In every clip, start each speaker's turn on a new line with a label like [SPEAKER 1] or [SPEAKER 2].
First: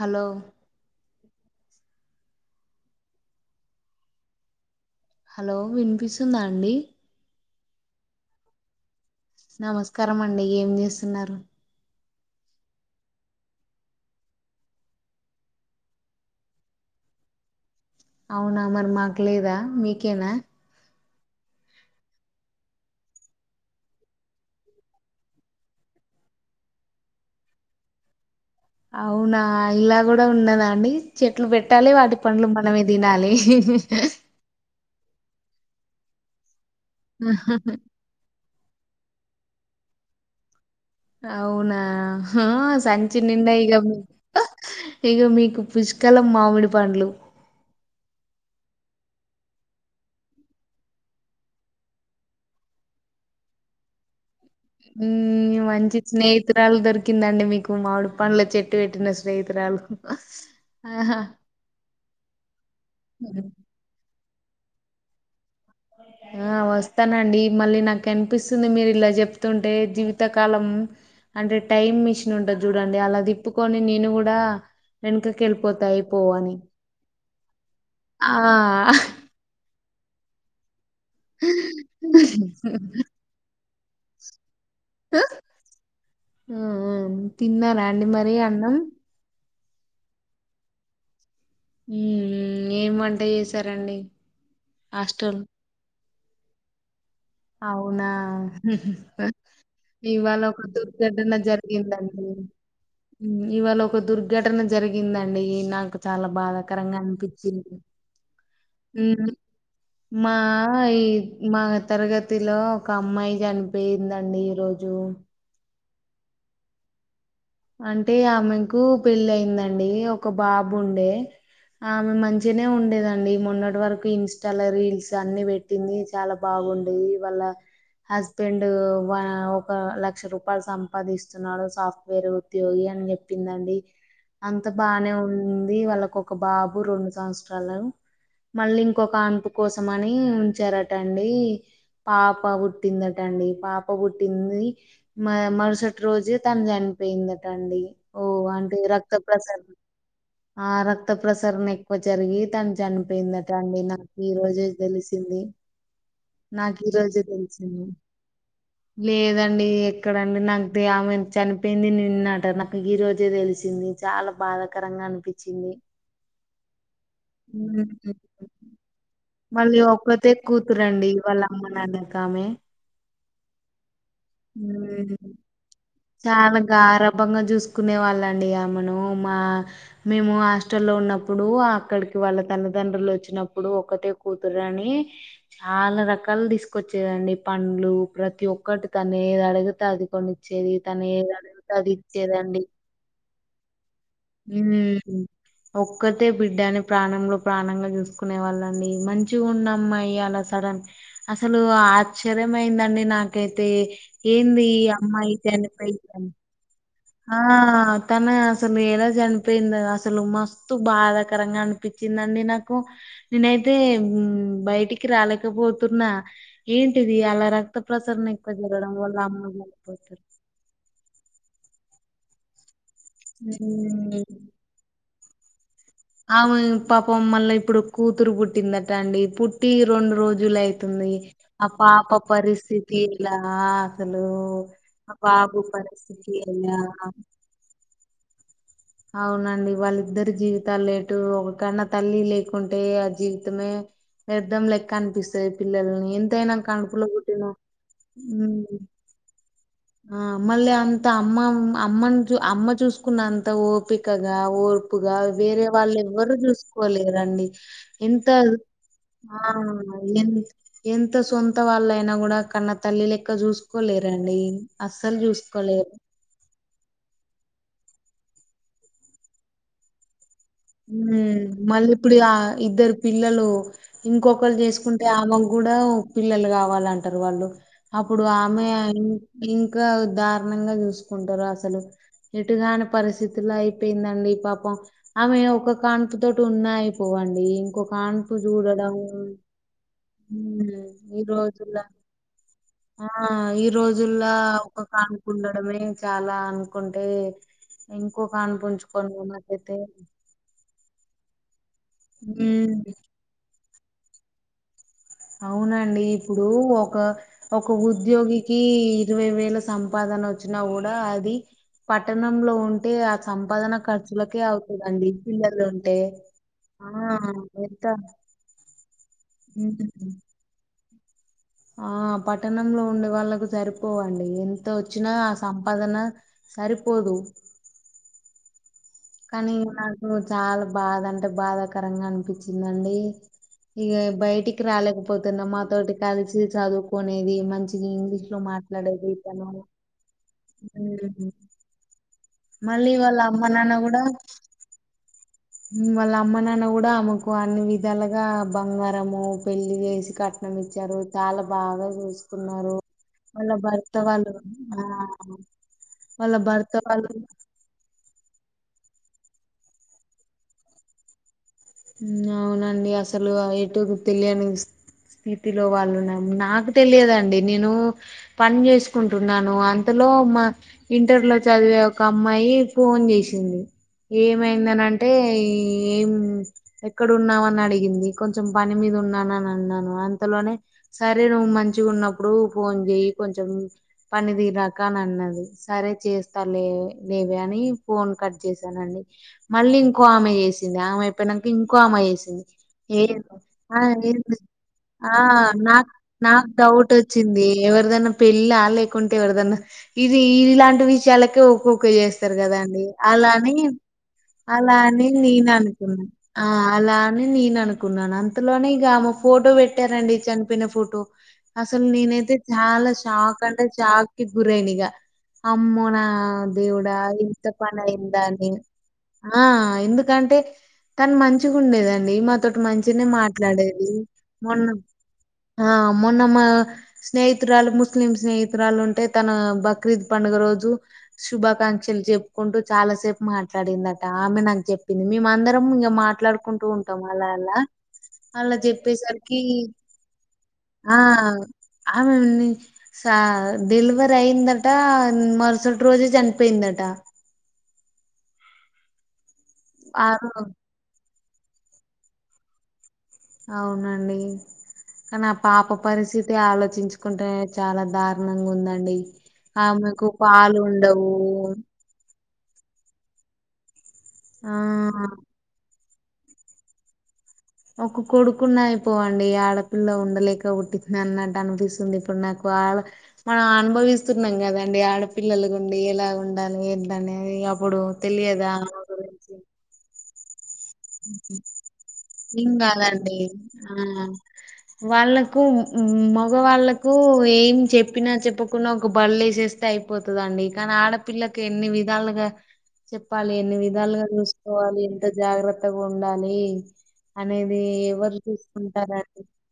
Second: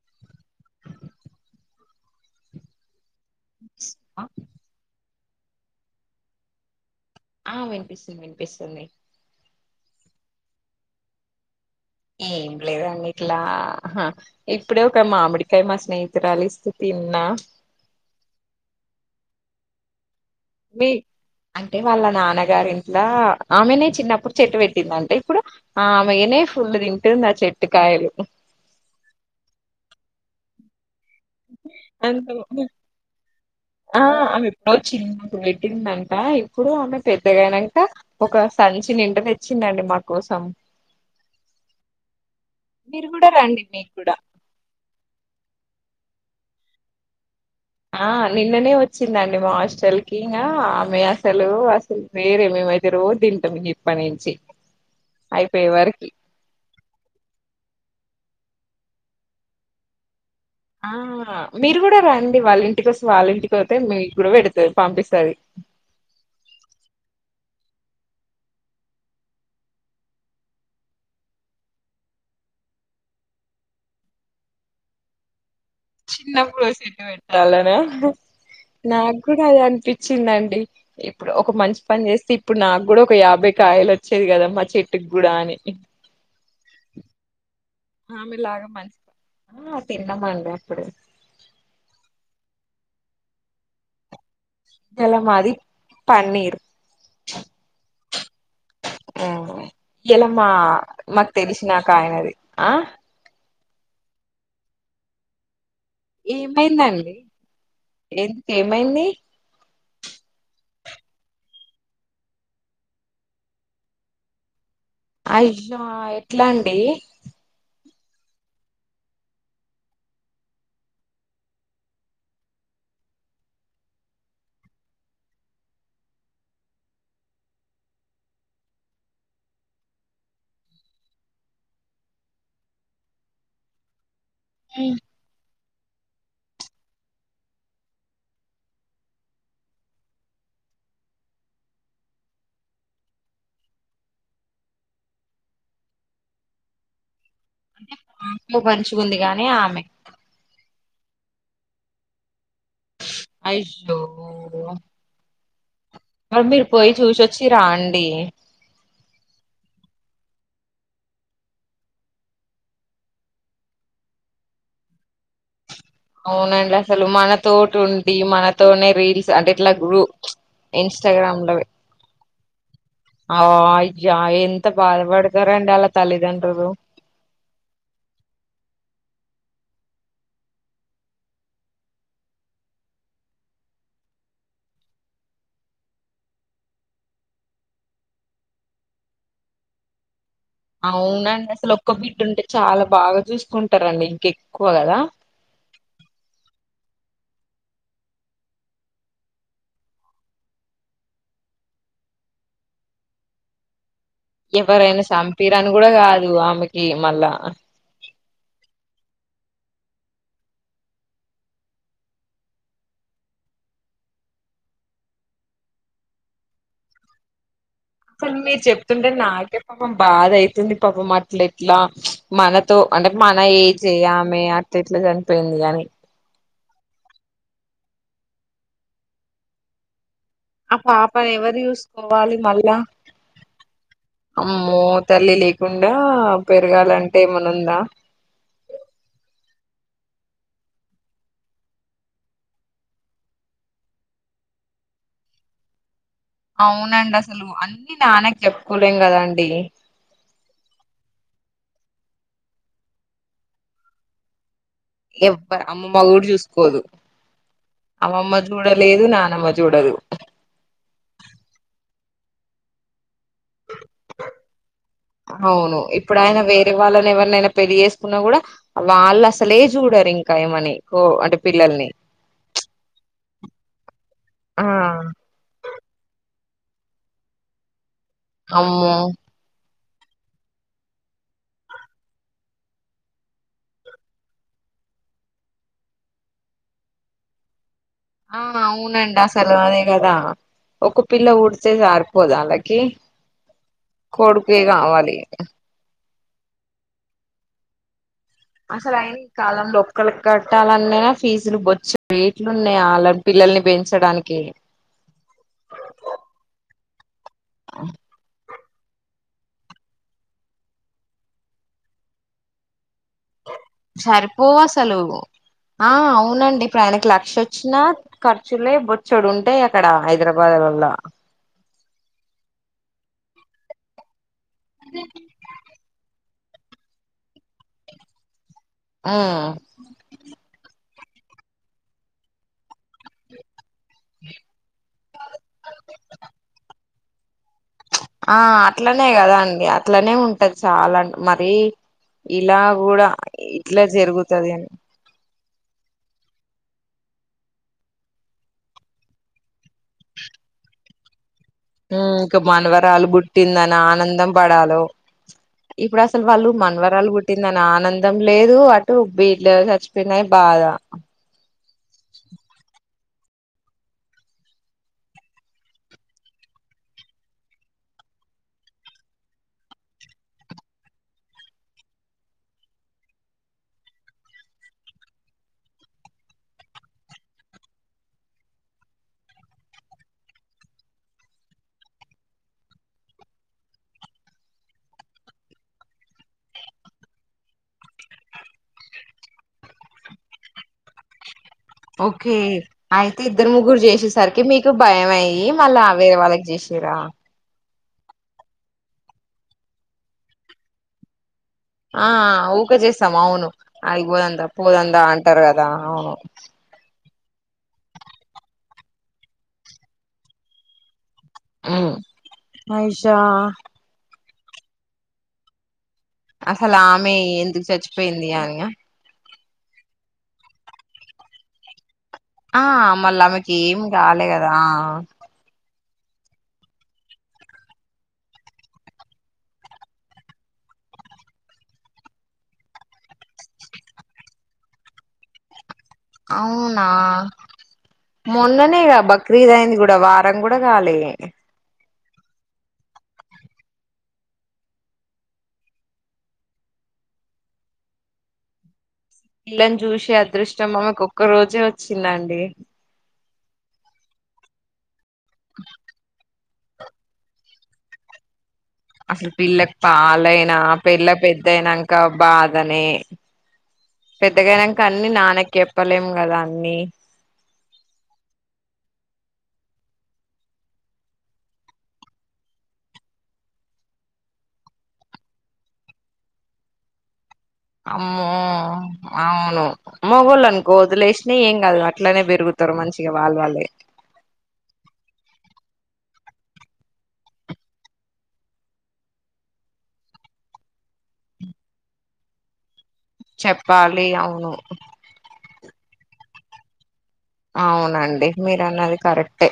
[SPEAKER 1] Hello
[SPEAKER 2] అ
[SPEAKER 1] hello వినిపిస్తుందా అండి
[SPEAKER 2] ఆ వినిపిస్తుంది వినిపిస్తుంది
[SPEAKER 1] నమస్కారం అండి ఏం చేస్తున్నారు
[SPEAKER 2] ఏం లేదండి ఇట్లా హా ఇప్పుడే ఒక మామిడికాయ మా స్నేహితురాలు ఇస్తే తిన్నా
[SPEAKER 1] అవునా మరి మాకు లేదా మీకేనా
[SPEAKER 2] మీ అంటే వాళ్ళ నాన్నగారింట్ల ఆమెనే చిన్నప్పుడు చెట్టు పెట్టింది అంటే ఇప్పుడు ఆమేయనే ఫుల్ తింటుంది ఆ చెట్టు కాయలు
[SPEAKER 1] అవునా ఇలా కూడా ఉన్నదా అండి చెట్లు పెట్టాలి వాటి
[SPEAKER 2] అంత
[SPEAKER 1] పండ్లు మనమే తినాలి
[SPEAKER 2] ఆ ఆమె ఎప్పుడో చిన్నప్పుడు పెట్టిందట ఇప్పుడు ఆమె పెద్దగ అయినంక ఒక సంచి నిండ తెచ్చిందండి మా కోసం
[SPEAKER 1] అవునా
[SPEAKER 2] మీరు
[SPEAKER 1] సంచి
[SPEAKER 2] కూడా
[SPEAKER 1] నిండా
[SPEAKER 2] రండి
[SPEAKER 1] ఇగ
[SPEAKER 2] మీకు కూడా
[SPEAKER 1] ఇగ మీకు పుష్కాలం మామిడి పండ్లు
[SPEAKER 2] ఆ నిన్ననే వచ్చిందండి మా హాస్టల్కి ఇంగా ఆమె అసలు అసలు వేరే మేమైతే రోజు తింటాము ఇప్పటి నుంచి అయిపోయే
[SPEAKER 1] [unintelligible]
[SPEAKER 2] వరకి
[SPEAKER 1] స్నేహితురాలు దొరికిందండి మీకు మామిడి పండ్ల చెట్టు పెట్టిన స్నేహితురాలు
[SPEAKER 2] ఆ
[SPEAKER 1] ఆహా
[SPEAKER 2] మీరు కూడ రండి వాళ్ళ ఇంటికి వసం వాళ్ళ ఇంటికి పోతే మీకు కూడా పెడుతుంది పంపిస్తుంది
[SPEAKER 1] ఆ వస్తానండి మళ్ళీ నాకు కనిపిస్తుంది మీరు ఇలా చెప్తుంటే జీవితకాలం అంటే టైమ్ మిషన్ ఉంటది చూడండి అల తిప్పుకొని నేను కూడా వెనకకి వెళ్ళిపోతే అయిపోవని
[SPEAKER 2] చిన్నప్పుడు సెట్ కూడ అది అనిపించిందండి ఇప్పుడు ఒక మంచి పని చేస్తే ఇప్పుడు నాకు కూడా ఒక యాభై కాయలు వచ్చేది కద మా చెట్టుకి కూడ అని
[SPEAKER 1] ఆ ఆ తిన్నార
[SPEAKER 2] ఆమెలాగ మంచి ఆ తిన్నామండి అప్పుడు
[SPEAKER 1] ఉ ఎం వంట చేసారండి
[SPEAKER 2] ఇల మాది పన్నీర్
[SPEAKER 1] అవునా
[SPEAKER 2] ఇయ్యాల
[SPEAKER 1] ఇవాళ
[SPEAKER 2] మా
[SPEAKER 1] ఒక
[SPEAKER 2] మాకు
[SPEAKER 1] దుర్ఘటన జరిగిందండి
[SPEAKER 2] తెలిసినాకాయనది ఆ
[SPEAKER 1] ఇవాళ ఒక దుర్ఘటన జరిగిందండి నాకు చాల బాధాకరంగా
[SPEAKER 2] ఏమైందండి
[SPEAKER 1] అనిపించింది
[SPEAKER 2] ఎందుకు ఏమైంది
[SPEAKER 1] మా ఈ మా తరగ తిలో ఒక అమ్మాయి చనిపోయిందండి ఈ రోజు
[SPEAKER 2] అయ్యో ఎట్లా అండి
[SPEAKER 1] అంటే ఆమెకు పెళ్లి అయిందండి ఒక బాబు ఉండే ఆమె మంచినే ఉండేదండి మొన్నటి వరకు ఇన్స్టాలో రీల్స్ అన్ని పె [unintelligible] చాల బాగుంది వాళ్ళ హస్బెండ్ ఒక లక్ష రూపాయలు సంపాదిస్తున్నాడు సాఫ్ వేరే ఉద్యోగి అని చెప్పిందండి అంత బానే ఉ వాళ్ళకు ఒక బాబు రెండు సంవత్సరాలు మళ్ళీ ఇంకొక అనుపు కోసం అని ఉంచారటండి పాప పుట్టిందట అండి పాప పుట్టింది మ మరుసటి రోజే తను చనిపోయిందట ఓహ
[SPEAKER 2] నాకు
[SPEAKER 1] అంటే రక్త
[SPEAKER 2] మంచిగుంది
[SPEAKER 1] ప్రస
[SPEAKER 2] గాని ఆమె
[SPEAKER 1] ఆ రక్త ప్రసరణ ఎక్కువ జరిగి తను చనిపోయిందట అండి న
[SPEAKER 2] అయ్యో
[SPEAKER 1] ఈ రోజే తెలిసింది
[SPEAKER 2] మరి మీరు
[SPEAKER 1] నాకు ఈ
[SPEAKER 2] పోయి
[SPEAKER 1] రోజే
[SPEAKER 2] చూసొచ్చిర
[SPEAKER 1] తెలిసింది.
[SPEAKER 2] అండి
[SPEAKER 1] లేదండి ఎక్కడండి నాకు [unintelligible] అపోయింది నిన్నట నాకు ఈ రోజే తెలిసింది చాలా బాధాకరంగా అనిపించింది
[SPEAKER 2] అవునండి అసలు మనతోటి ఉండి మనతోనే రీల్ అంటే ఇట్ల
[SPEAKER 1] మళ్ళీ ఒక్కతే కూతురండి వాళ్ళ
[SPEAKER 2] ఇన్స్టాగ్రామ్ లో
[SPEAKER 1] అమ్మ నాన్నకామె.
[SPEAKER 2] ఆ అయ్యా ఎంత బాధపడతారండి అలా
[SPEAKER 1] చాల
[SPEAKER 2] తల్లిదండ్రులు
[SPEAKER 1] గారభంగ చూసుకునే వాళ్ళండి ఆమను మా మేము హాస్టల్లో ఉన్నప్పుడు అక్కడికి వాళ్ళ తల్లిదండ్రులు వచ్చినప్పుడు ఒకటే కుతురనీ చాలా రకాలు తీసుకొచ్చేదండి పండ్లు ప్రతి ఒక్కటి తనే ఏది అడిగితే అది కొనిచ్చేది. తను ఏది
[SPEAKER 2] అవునండి అసలు
[SPEAKER 1] అడిగితే అది
[SPEAKER 2] ఒక్క బిడ్డ ఉంటే
[SPEAKER 1] ఇచ్చేదండి
[SPEAKER 2] చాలా బాగా చూసుకుంటారండి ఇంక ఎక్కువ కదా.
[SPEAKER 1] ఉమ్. ఒక్కతే బిడ్డని ప్రాణంలో ప్రాణంగా చూసుకునే వాళ్ళండి మంచి ఉన్న అమ్మాయి అలా. స్తాదని అసలు ఆశ్చర్యం అయిందండి నాకైతే. ఏంది ఈ
[SPEAKER 2] ఎవరైనా
[SPEAKER 1] అమ్మాయి చెల్.
[SPEAKER 2] చంపిరని కూడా కాదు ఆమెకి మళ్ళా
[SPEAKER 1] ఆ. తను అసలు ఏలా చనిపోయింది అసలు మస్తు బాధాకరంగా అనిపించిందండి నాకు. నేనైతే బయటికి రాలేకపోతున్నా ఏంటిది అలా. రక్త ప్రసరణ
[SPEAKER 2] అసలు
[SPEAKER 1] ఎక్కువ
[SPEAKER 2] మీరు
[SPEAKER 1] జగడం వాల్ల అమ్మ కాలేక పోతురు.
[SPEAKER 2] ది పాపం అట్ల ఎట్లా మనతో అంటే మన ఏజె
[SPEAKER 1] ఉమ్
[SPEAKER 2] ఆమె అ. ఎట్ల చనిపోయింది గాని.
[SPEAKER 1] ఆమె పాపం మళ్ళ ఇప్పుడు కూతురు పుట్టిందట అండి పుట్టి రెండు రోజు.
[SPEAKER 2] ఆ
[SPEAKER 1] జులైతుంది
[SPEAKER 2] పాపని ఎవరు
[SPEAKER 1] ఆ పాప
[SPEAKER 2] చూసుకోవాలి మళ్ళా
[SPEAKER 1] పరిస్థితి ఇలా అసలు.
[SPEAKER 2] అమ్మో
[SPEAKER 1] ఆ
[SPEAKER 2] తల్లి
[SPEAKER 1] బాబు పరిస్థితి ఎలా.
[SPEAKER 2] నన్న.
[SPEAKER 1] అవునండి వాళ్ళిద్దరి జీవితాలు ఏటు ఒక కన్నా తల్లి లేకుంటే ఆ జీవితమే. వ్యర్ధం లెక్క అనిపిస్తది పిల్లల్ని. ఎంతైనా కడుపులో
[SPEAKER 2] అవునండి
[SPEAKER 1] పుట్టిన
[SPEAKER 2] అసలు అన్ని నాన్నకు
[SPEAKER 1] ఉమ్,
[SPEAKER 2] చెప్పుకోలేం కదండి.
[SPEAKER 1] ఆ మళ్ళ అంత అమ్మ అమ్మని చు అమ్మ చూసుకున్న అంత ఓపికగా ఓ. ప్పుగా
[SPEAKER 2] ఎవ్వరు
[SPEAKER 1] వేరే వాళ్ళు
[SPEAKER 2] అమ్మమ్మ కూడా
[SPEAKER 1] ఎవ్వరు
[SPEAKER 2] చూసుకోదు
[SPEAKER 1] చూసుకోలేరండి ఎంత
[SPEAKER 2] అమ్మమ్మ చూడలేదు
[SPEAKER 1] ఆ.
[SPEAKER 2] నానమ్మ చూడదు
[SPEAKER 1] ఎ ఎంత సొంత వాళ్ళయినా గూడా కన్నా తల్లి లెక్క చూసుకోలేరండి. అస్సలు
[SPEAKER 2] అవును
[SPEAKER 1] చూసుకోలేరు
[SPEAKER 2] ఇప్. ఇప్పుడు ఆయనా వేరే వాళ్ళని ఎవరినైనా పెళ్లి చేసుకున్నా గూడా వాళ్ళు అసలే చూడరు ఇంకా ఈమని.
[SPEAKER 1] ఉమ్ మళ్ళీ ఇప్పుడు ఇగ ఇద్దరు పిల్లలు. ఇంకొకరు
[SPEAKER 2] ఆ!
[SPEAKER 1] జేసుకుంటే ఆమెకు గూడా. పిల్లలు గావాలంటారు వాళ్ళు అప్పుడు ఆమె.
[SPEAKER 2] అమ్మో
[SPEAKER 1] ఇంకా దారుణంగా జూసుకుంటురు అసలు. ఎటుగాని పరిస్థితుల్ల అయిపోయిందండి పాపం. ఆమె ఒక కాన్పు తోటి ఉన్నా అయిపోవండి. కాన్పు
[SPEAKER 2] ఆ
[SPEAKER 1] చూడడం
[SPEAKER 2] అవునండి అసలు అదే కదా.
[SPEAKER 1] హ్మ్
[SPEAKER 2] ఒక
[SPEAKER 1] ఈ
[SPEAKER 2] పిల్ల పుడితే
[SPEAKER 1] రోజుల్ల
[SPEAKER 2] సరిపోదు వాళ్ళకి
[SPEAKER 1] ఆ ఈ రోజుల్ల
[SPEAKER 2] కొడుకే
[SPEAKER 1] ఒక
[SPEAKER 2] కావాలి
[SPEAKER 1] కాన్పు ఉండడమే. చాలా అనుకుంటే ఇంకొ కాన్పు ఉంచుకుంది నాకైతే.
[SPEAKER 2] కట్టాలన్న ఫీజులు బొచ్చే రేట్లు
[SPEAKER 1] హ్మ్
[SPEAKER 2] ఉన్నాయి వాళ్ళ పిల్లల్ని పెంచడానికి.
[SPEAKER 1] అవునండి ఇప్పుడు ఒక ఒక ఉద్యోగి. కి ఇరవై వేల సంపాదన వచ్చినా కూడా అది పట్టణంలో ఉంటే. సంపాదన ఖర్చులకే
[SPEAKER 2] సరిపోవు అసలు
[SPEAKER 1] అవుతుందండి పిల్లలు
[SPEAKER 2] ఆ
[SPEAKER 1] ఉంటే
[SPEAKER 2] అవునండి ఇప్పుడు
[SPEAKER 1] ఆ
[SPEAKER 2] ఆయనకి లక్ష వచ్చినా
[SPEAKER 1] ఎంత.
[SPEAKER 2] ఖర్చులే బొచ్చడు ఉంటాయి అక్కడ
[SPEAKER 1] ఉమ్.
[SPEAKER 2] హైదరాబాద్ లల్ల.
[SPEAKER 1] ఆ పట్టణంలో ఉండే వాళ్ళలకు సరిపోవండి ఎంత వచ్చినా ఆ సంపాదన. సరిపోదు.
[SPEAKER 2] ఉమ్
[SPEAKER 1] కానీ నాకు చాలా బాధ అంటే బాధాకరంగా అనిపించిందండి. ఇగ బయటికి రాలేకపోతున్న మాతోటి కలిసి చదువుకునేది మంచిది.
[SPEAKER 2] ఆ అట్లనే కదా అండి అట్లనే ఉంటది చాలా మరీ. ఇలా
[SPEAKER 1] మళ్ళీ
[SPEAKER 2] గూడా
[SPEAKER 1] వాళ్ళ అమ్మ నాన్న
[SPEAKER 2] ఇట్లా
[SPEAKER 1] కూడా
[SPEAKER 2] జరుగుతది అనీ.
[SPEAKER 1] వాళ్ళ అమ్మ నాన్న గూడా ఆమెకు అన్ని విధాలుగా బంగారము. పెళ్ళి జేసి కట్నం ఇచ్చారు. చాలా బాగా
[SPEAKER 2] ఉమ్, ఇంకా
[SPEAKER 1] జూసుకున్నారు
[SPEAKER 2] మనవరాలు
[SPEAKER 1] వాళ్ళ
[SPEAKER 2] పుట్టిందని
[SPEAKER 1] భర్త
[SPEAKER 2] ఆనందం
[SPEAKER 1] వాళ్ళు
[SPEAKER 2] పడాలో
[SPEAKER 1] ఆ
[SPEAKER 2] ఇప్పుడు అసలు
[SPEAKER 1] వాళ్ళ
[SPEAKER 2] వాళ్ళు
[SPEAKER 1] భర్త
[SPEAKER 2] మనవరాలు
[SPEAKER 1] వాళ్ళు
[SPEAKER 2] పుట్టింద న ఆనందం లేదు అటు బిడ్డ చచ్చిపోయిందని బాధ
[SPEAKER 1] అవునండి అసలు ఎటు తెలియని స్థితిలో వాళ్ళున్నారు నాకు తెలియదండి నేను పని చేసుకుంటున్నాను అంతలో మా ఇంటర్ లో చదివే ఒక అమ్మాయి ఫోన్ జేసింది ఏమైందని అంటే ఈ ఏం ఎక్కడన్నావ్ అని అడిగింది కొంచెం పని మీద ఉన్నానని అన్నాను అంతలోనే సరే నువ్వు మంచిగా ఉన్నప్పుడు ఫోన్ జేయ్ కొంచెం పని తీరాక అని అన్నది సరే చేస్తా లే లేవే అని ఫోన్ కట్ చేసానండి మళ్ళీ ఇంకో ఆమె జేసింది ఆమె అయిపోయినాక ఇంకో ఆమ
[SPEAKER 2] ఓకే
[SPEAKER 1] చేసింది ఏ
[SPEAKER 2] అయితే ఇద్దరు ముగ్గురు
[SPEAKER 1] ఏంది
[SPEAKER 2] చేసేసరికి మీకు భయం
[SPEAKER 1] ఆ
[SPEAKER 2] అయ్యి మళ్ళా వేరే వాళ్ళకి
[SPEAKER 1] నాకు డౌట్
[SPEAKER 2] చేసిరా
[SPEAKER 1] వచ్చింది ఎవరిదన్నా పెళ్ళా లేకుంటే ఎవరిదన్నా ఇది ఈలాంటి విషయాలకే ఎక్కువ
[SPEAKER 2] ఆ
[SPEAKER 1] చేస్తరు
[SPEAKER 2] ఊకే
[SPEAKER 1] గదండి
[SPEAKER 2] చేస్తాం అవును
[SPEAKER 1] అలాని
[SPEAKER 2] ఆడికి పోదందా
[SPEAKER 1] అలా
[SPEAKER 2] పోదందా
[SPEAKER 1] అని
[SPEAKER 2] అంటారు కదా
[SPEAKER 1] నేను అనుకున్నా
[SPEAKER 2] అవును
[SPEAKER 1] ఆ అలా అని నేను అనుకున్నాను అంతలోనే ఇక ఆమె ఫోటో పెట్టారండి చనిపోయిన ఫోటో అసలు
[SPEAKER 2] ఉమ్
[SPEAKER 1] నేనైతే చాలా
[SPEAKER 2] అయ్యా
[SPEAKER 1] షాక్ అంటే షాక్ కి గురైన ఇగ అమ్మో నా
[SPEAKER 2] అసలు
[SPEAKER 1] దేవుడా
[SPEAKER 2] ఆమె
[SPEAKER 1] ఇంత
[SPEAKER 2] ఎందుకు
[SPEAKER 1] పని
[SPEAKER 2] చచ్చిపోయింది
[SPEAKER 1] అయిందాని
[SPEAKER 2] అని
[SPEAKER 1] ఆ ఎందుకంటే తను మంచిగా ఉండేదండి మాతోటి
[SPEAKER 2] ఆ
[SPEAKER 1] మంచిగానే
[SPEAKER 2] మళ్ళీ ఆమెకి ఏం
[SPEAKER 1] మాట్లాడేది
[SPEAKER 2] కాలే కదా
[SPEAKER 1] మొన్న ఆ మొన్న మా స్నేహితురాలు ముస్లిం స్నేహితురాలు ఉంటే తన బక్రీద్ పండుగ రోజు శుభాకాంక్షలు చెప్పుకుంటూ చాలాసేపు మాట్లాడిందట ఆమె నాకు చెప్పింది మేమందరం ఇంకా మాట్లాడుకుంటూ
[SPEAKER 2] అవునా
[SPEAKER 1] ఉంటాం అలా అలా అలా
[SPEAKER 2] మొన్ననేగా
[SPEAKER 1] జెప్పేసరికి
[SPEAKER 2] బక్రీద్ అయింది కూడా వారం కూడా
[SPEAKER 1] ఆ
[SPEAKER 2] కాలే
[SPEAKER 1] ఆమె ఉంది సా డెలివర్ అయిందట మరుసటి రోజే చనిపోయిందట
[SPEAKER 2] పిల్లని
[SPEAKER 1] ఆ
[SPEAKER 2] చూసే
[SPEAKER 1] రో
[SPEAKER 2] అదృష్టం ఆమెకు ఒక్క రోజే వచ్చిందండి
[SPEAKER 1] అవునండి కానీ ఆ పాప పరిస్థితి అదే ఆలోచించుకుంటే చాలా దారుణంగా ఉందండి
[SPEAKER 2] అసలు పిల్లకి
[SPEAKER 1] ఆమెకు
[SPEAKER 2] పాలైనా
[SPEAKER 1] పాలు ఉండవు.
[SPEAKER 2] పిల్ల పెద్దయినాం కా బాధనే పెద్దగా
[SPEAKER 1] ఆ
[SPEAKER 2] అయినంక అన్ని నాన్నకే చెప్పలేం కదా అన్నీ
[SPEAKER 1] ఒక కొడుకున్న అయిపోవండి ఆడపిల్ల ఉండలేక పుట్టి అన్నట్టు అనిపిస్తుంది ఇప్పుడు నాకు ఆడ మనం అనుభవిస్తున్నాం గదండి ఆడపిల్లలు ఉండి ఎలాగా ఉండాలి ఏంటని
[SPEAKER 2] అమ్మో అవును మొగోళ్లను గోతిలే యేసినా ఏం గాదు అట్లనే పెరుగుతారు మంచిగా వాళ్ళు వాళ్ళే
[SPEAKER 1] హ్ వాళ్ళకు మగవాళ్ళలకు ఏం చెప్పినా చెప్పకున్న ఒక బళ్ళ వేస్తే అయిపోతుందిండి కానీ ఆడపిల్లకి ఎన్ని విధాలుగా చెప్పాలి ఎన్ని విధాలుగా
[SPEAKER 2] చెప్పాలి అవును
[SPEAKER 1] చూసుకోవాలి ఎంత జాగ్రత్తగా ఉండాలి అనేది ఎవరు చూసుకుంటారని
[SPEAKER 2] టె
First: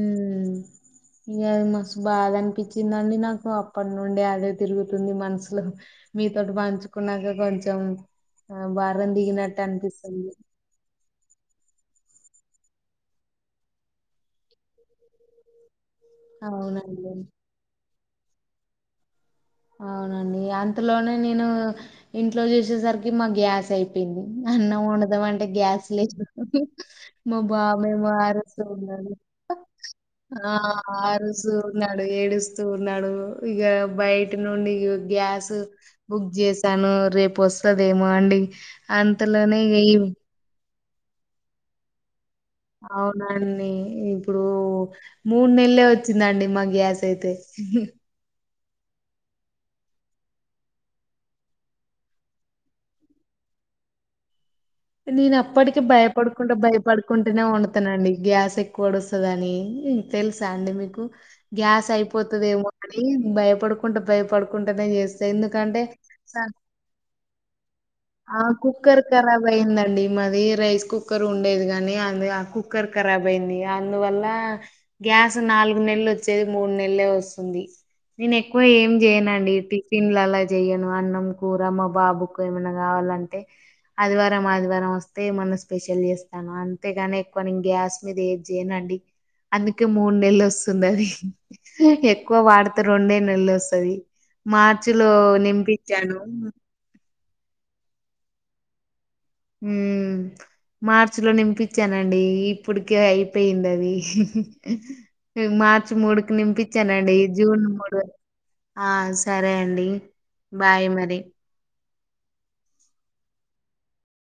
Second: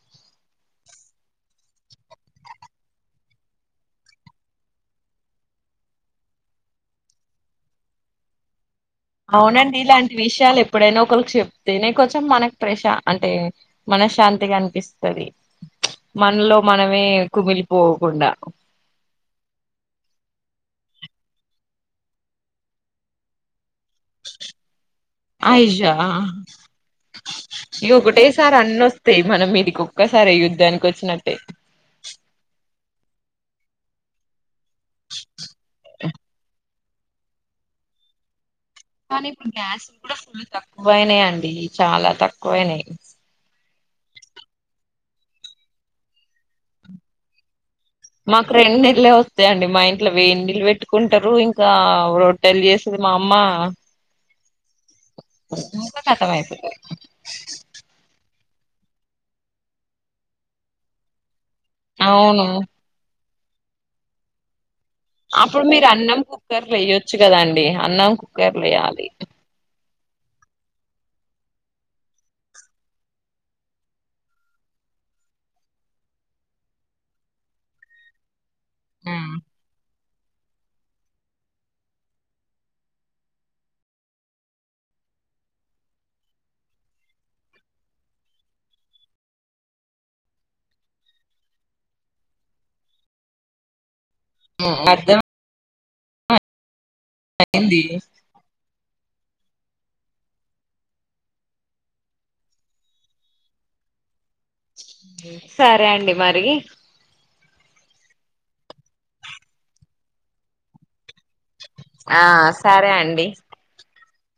[SPEAKER 1] ఉమ్ ఇగ అది మస్తు బాధ అనిపించిందిండి నాకు అప్పటి నుండి అదే తిరుగుతుంది మనసులో మీతోటి పంచుకున్నంక కొంచెం ఆ భారం దిగినట్టు
[SPEAKER 2] అవునండి ఇలాంటి
[SPEAKER 1] అనిపిస్తుంది.
[SPEAKER 2] విషయాలు ఎప్పుడైనా ఒకళికి చెప్తేనే కొంచెం మనకు ప్రశా అంటే మనశాంతిగా అనిపిస్తది, మనలో మనమే
[SPEAKER 1] అవునండి
[SPEAKER 2] కుమిలిపోకుండా.
[SPEAKER 1] అవునండి అంతలోనే నేను ఇంట్లో చూసేసరికి మా గ్యాస్ అయి పోయింది, అన్నం వండుదాం అంటే గ్యాస్
[SPEAKER 2] అయ్యా
[SPEAKER 1] లేదు. మా బాబేమో అరు
[SPEAKER 2] తే అన్నొస్తయి మన మీదికి ఒక్కసారే యుద్ధానికి వచ్చినట్టే.
[SPEAKER 1] ఇంగ ఆడు ఏడుస్తూ ఉన్నాడు ఇగ బయటి నుండి గ్యాస్ బుక్ జేసి సాను రేపు వస్తదేమో అండి అంతలోనే ఇగ ఇ
[SPEAKER 2] తక్కువయినయండి చాలా తక్కువయినయి.
[SPEAKER 1] దాన్ని ఇప్పుడు మూడు నెలలే వచ్చిందండి మా గ్యాస్ అయితే.
[SPEAKER 2] మాకు రెండు నెల్లే వత్తయండి మా ఇంట్లో వేడి నీళ్ళు పెట్టుకుంటరు ఇంకా రో ట్టెలు చేస్తది మా అమ్మా.
[SPEAKER 1] నేను అప్పటికి
[SPEAKER 2] ఇంకా కతం
[SPEAKER 1] భయపడుకుంటా
[SPEAKER 2] అయిపోతది
[SPEAKER 1] భయపడుకుంటనే వండు తనండి గ్యాస్ ఎక్కువొడుస్తదని తెలుసా అండి మీకు. గ్యాస్
[SPEAKER 2] అవును
[SPEAKER 1] అయిపోతదేమో అని భయపడుకుంటా భయపడుకుంటనే చేస్
[SPEAKER 2] అప్పుడు మీరు అన్నం కుక్కర్లో ఎయొచ్చు కదండి అన్నం కుక్కర్ల ఎయ్యాలి.
[SPEAKER 1] పోయిందండి మాది రైస్ కుక్కర్ ఉండేది గాని అది ఆ కుక్కర్ కరాబ్ అయింది అందువల్లా గ్యాస్ నాలుగు నెలలు వచ్చేది మూడు నెలలే వస్తుంది. నేను ఎక్కువ ఏం
[SPEAKER 2] ఉమ్
[SPEAKER 1] జేయనండి, టిఫిన్లు అలా జేయ్యను. అన్నం, కూర మా బాబు కు ఏమన్నా గావాలంటే ఆదివారం ఆదివారం వస్తే ఏమన్నా స్పెషల్ చేస్తాను అంతేగాని ఎక్కువ నేను గ్యాస్ మీద ఏది చేయనండి. అందుకే మూడు నెల్లు వస్తుంది అది. ఎక్కువ వాడితే రొండే నెలలు వస్తది మార్చి లో నింపిచ్చాను.
[SPEAKER 2] ఆ ఎంది.
[SPEAKER 1] హ్మ్ మార్చి లో నింపిచ్చానండి ఇప్పటికే అయిపోయింది అది.
[SPEAKER 2] సరే
[SPEAKER 1] మార్చి
[SPEAKER 2] అండి
[SPEAKER 1] మూడుకి
[SPEAKER 2] మరి
[SPEAKER 1] నింపిచాను. నండి జూన్ మూడు ఆ సరే అండి బాయ్ మరి.
[SPEAKER 2] ఆ సరే అండి.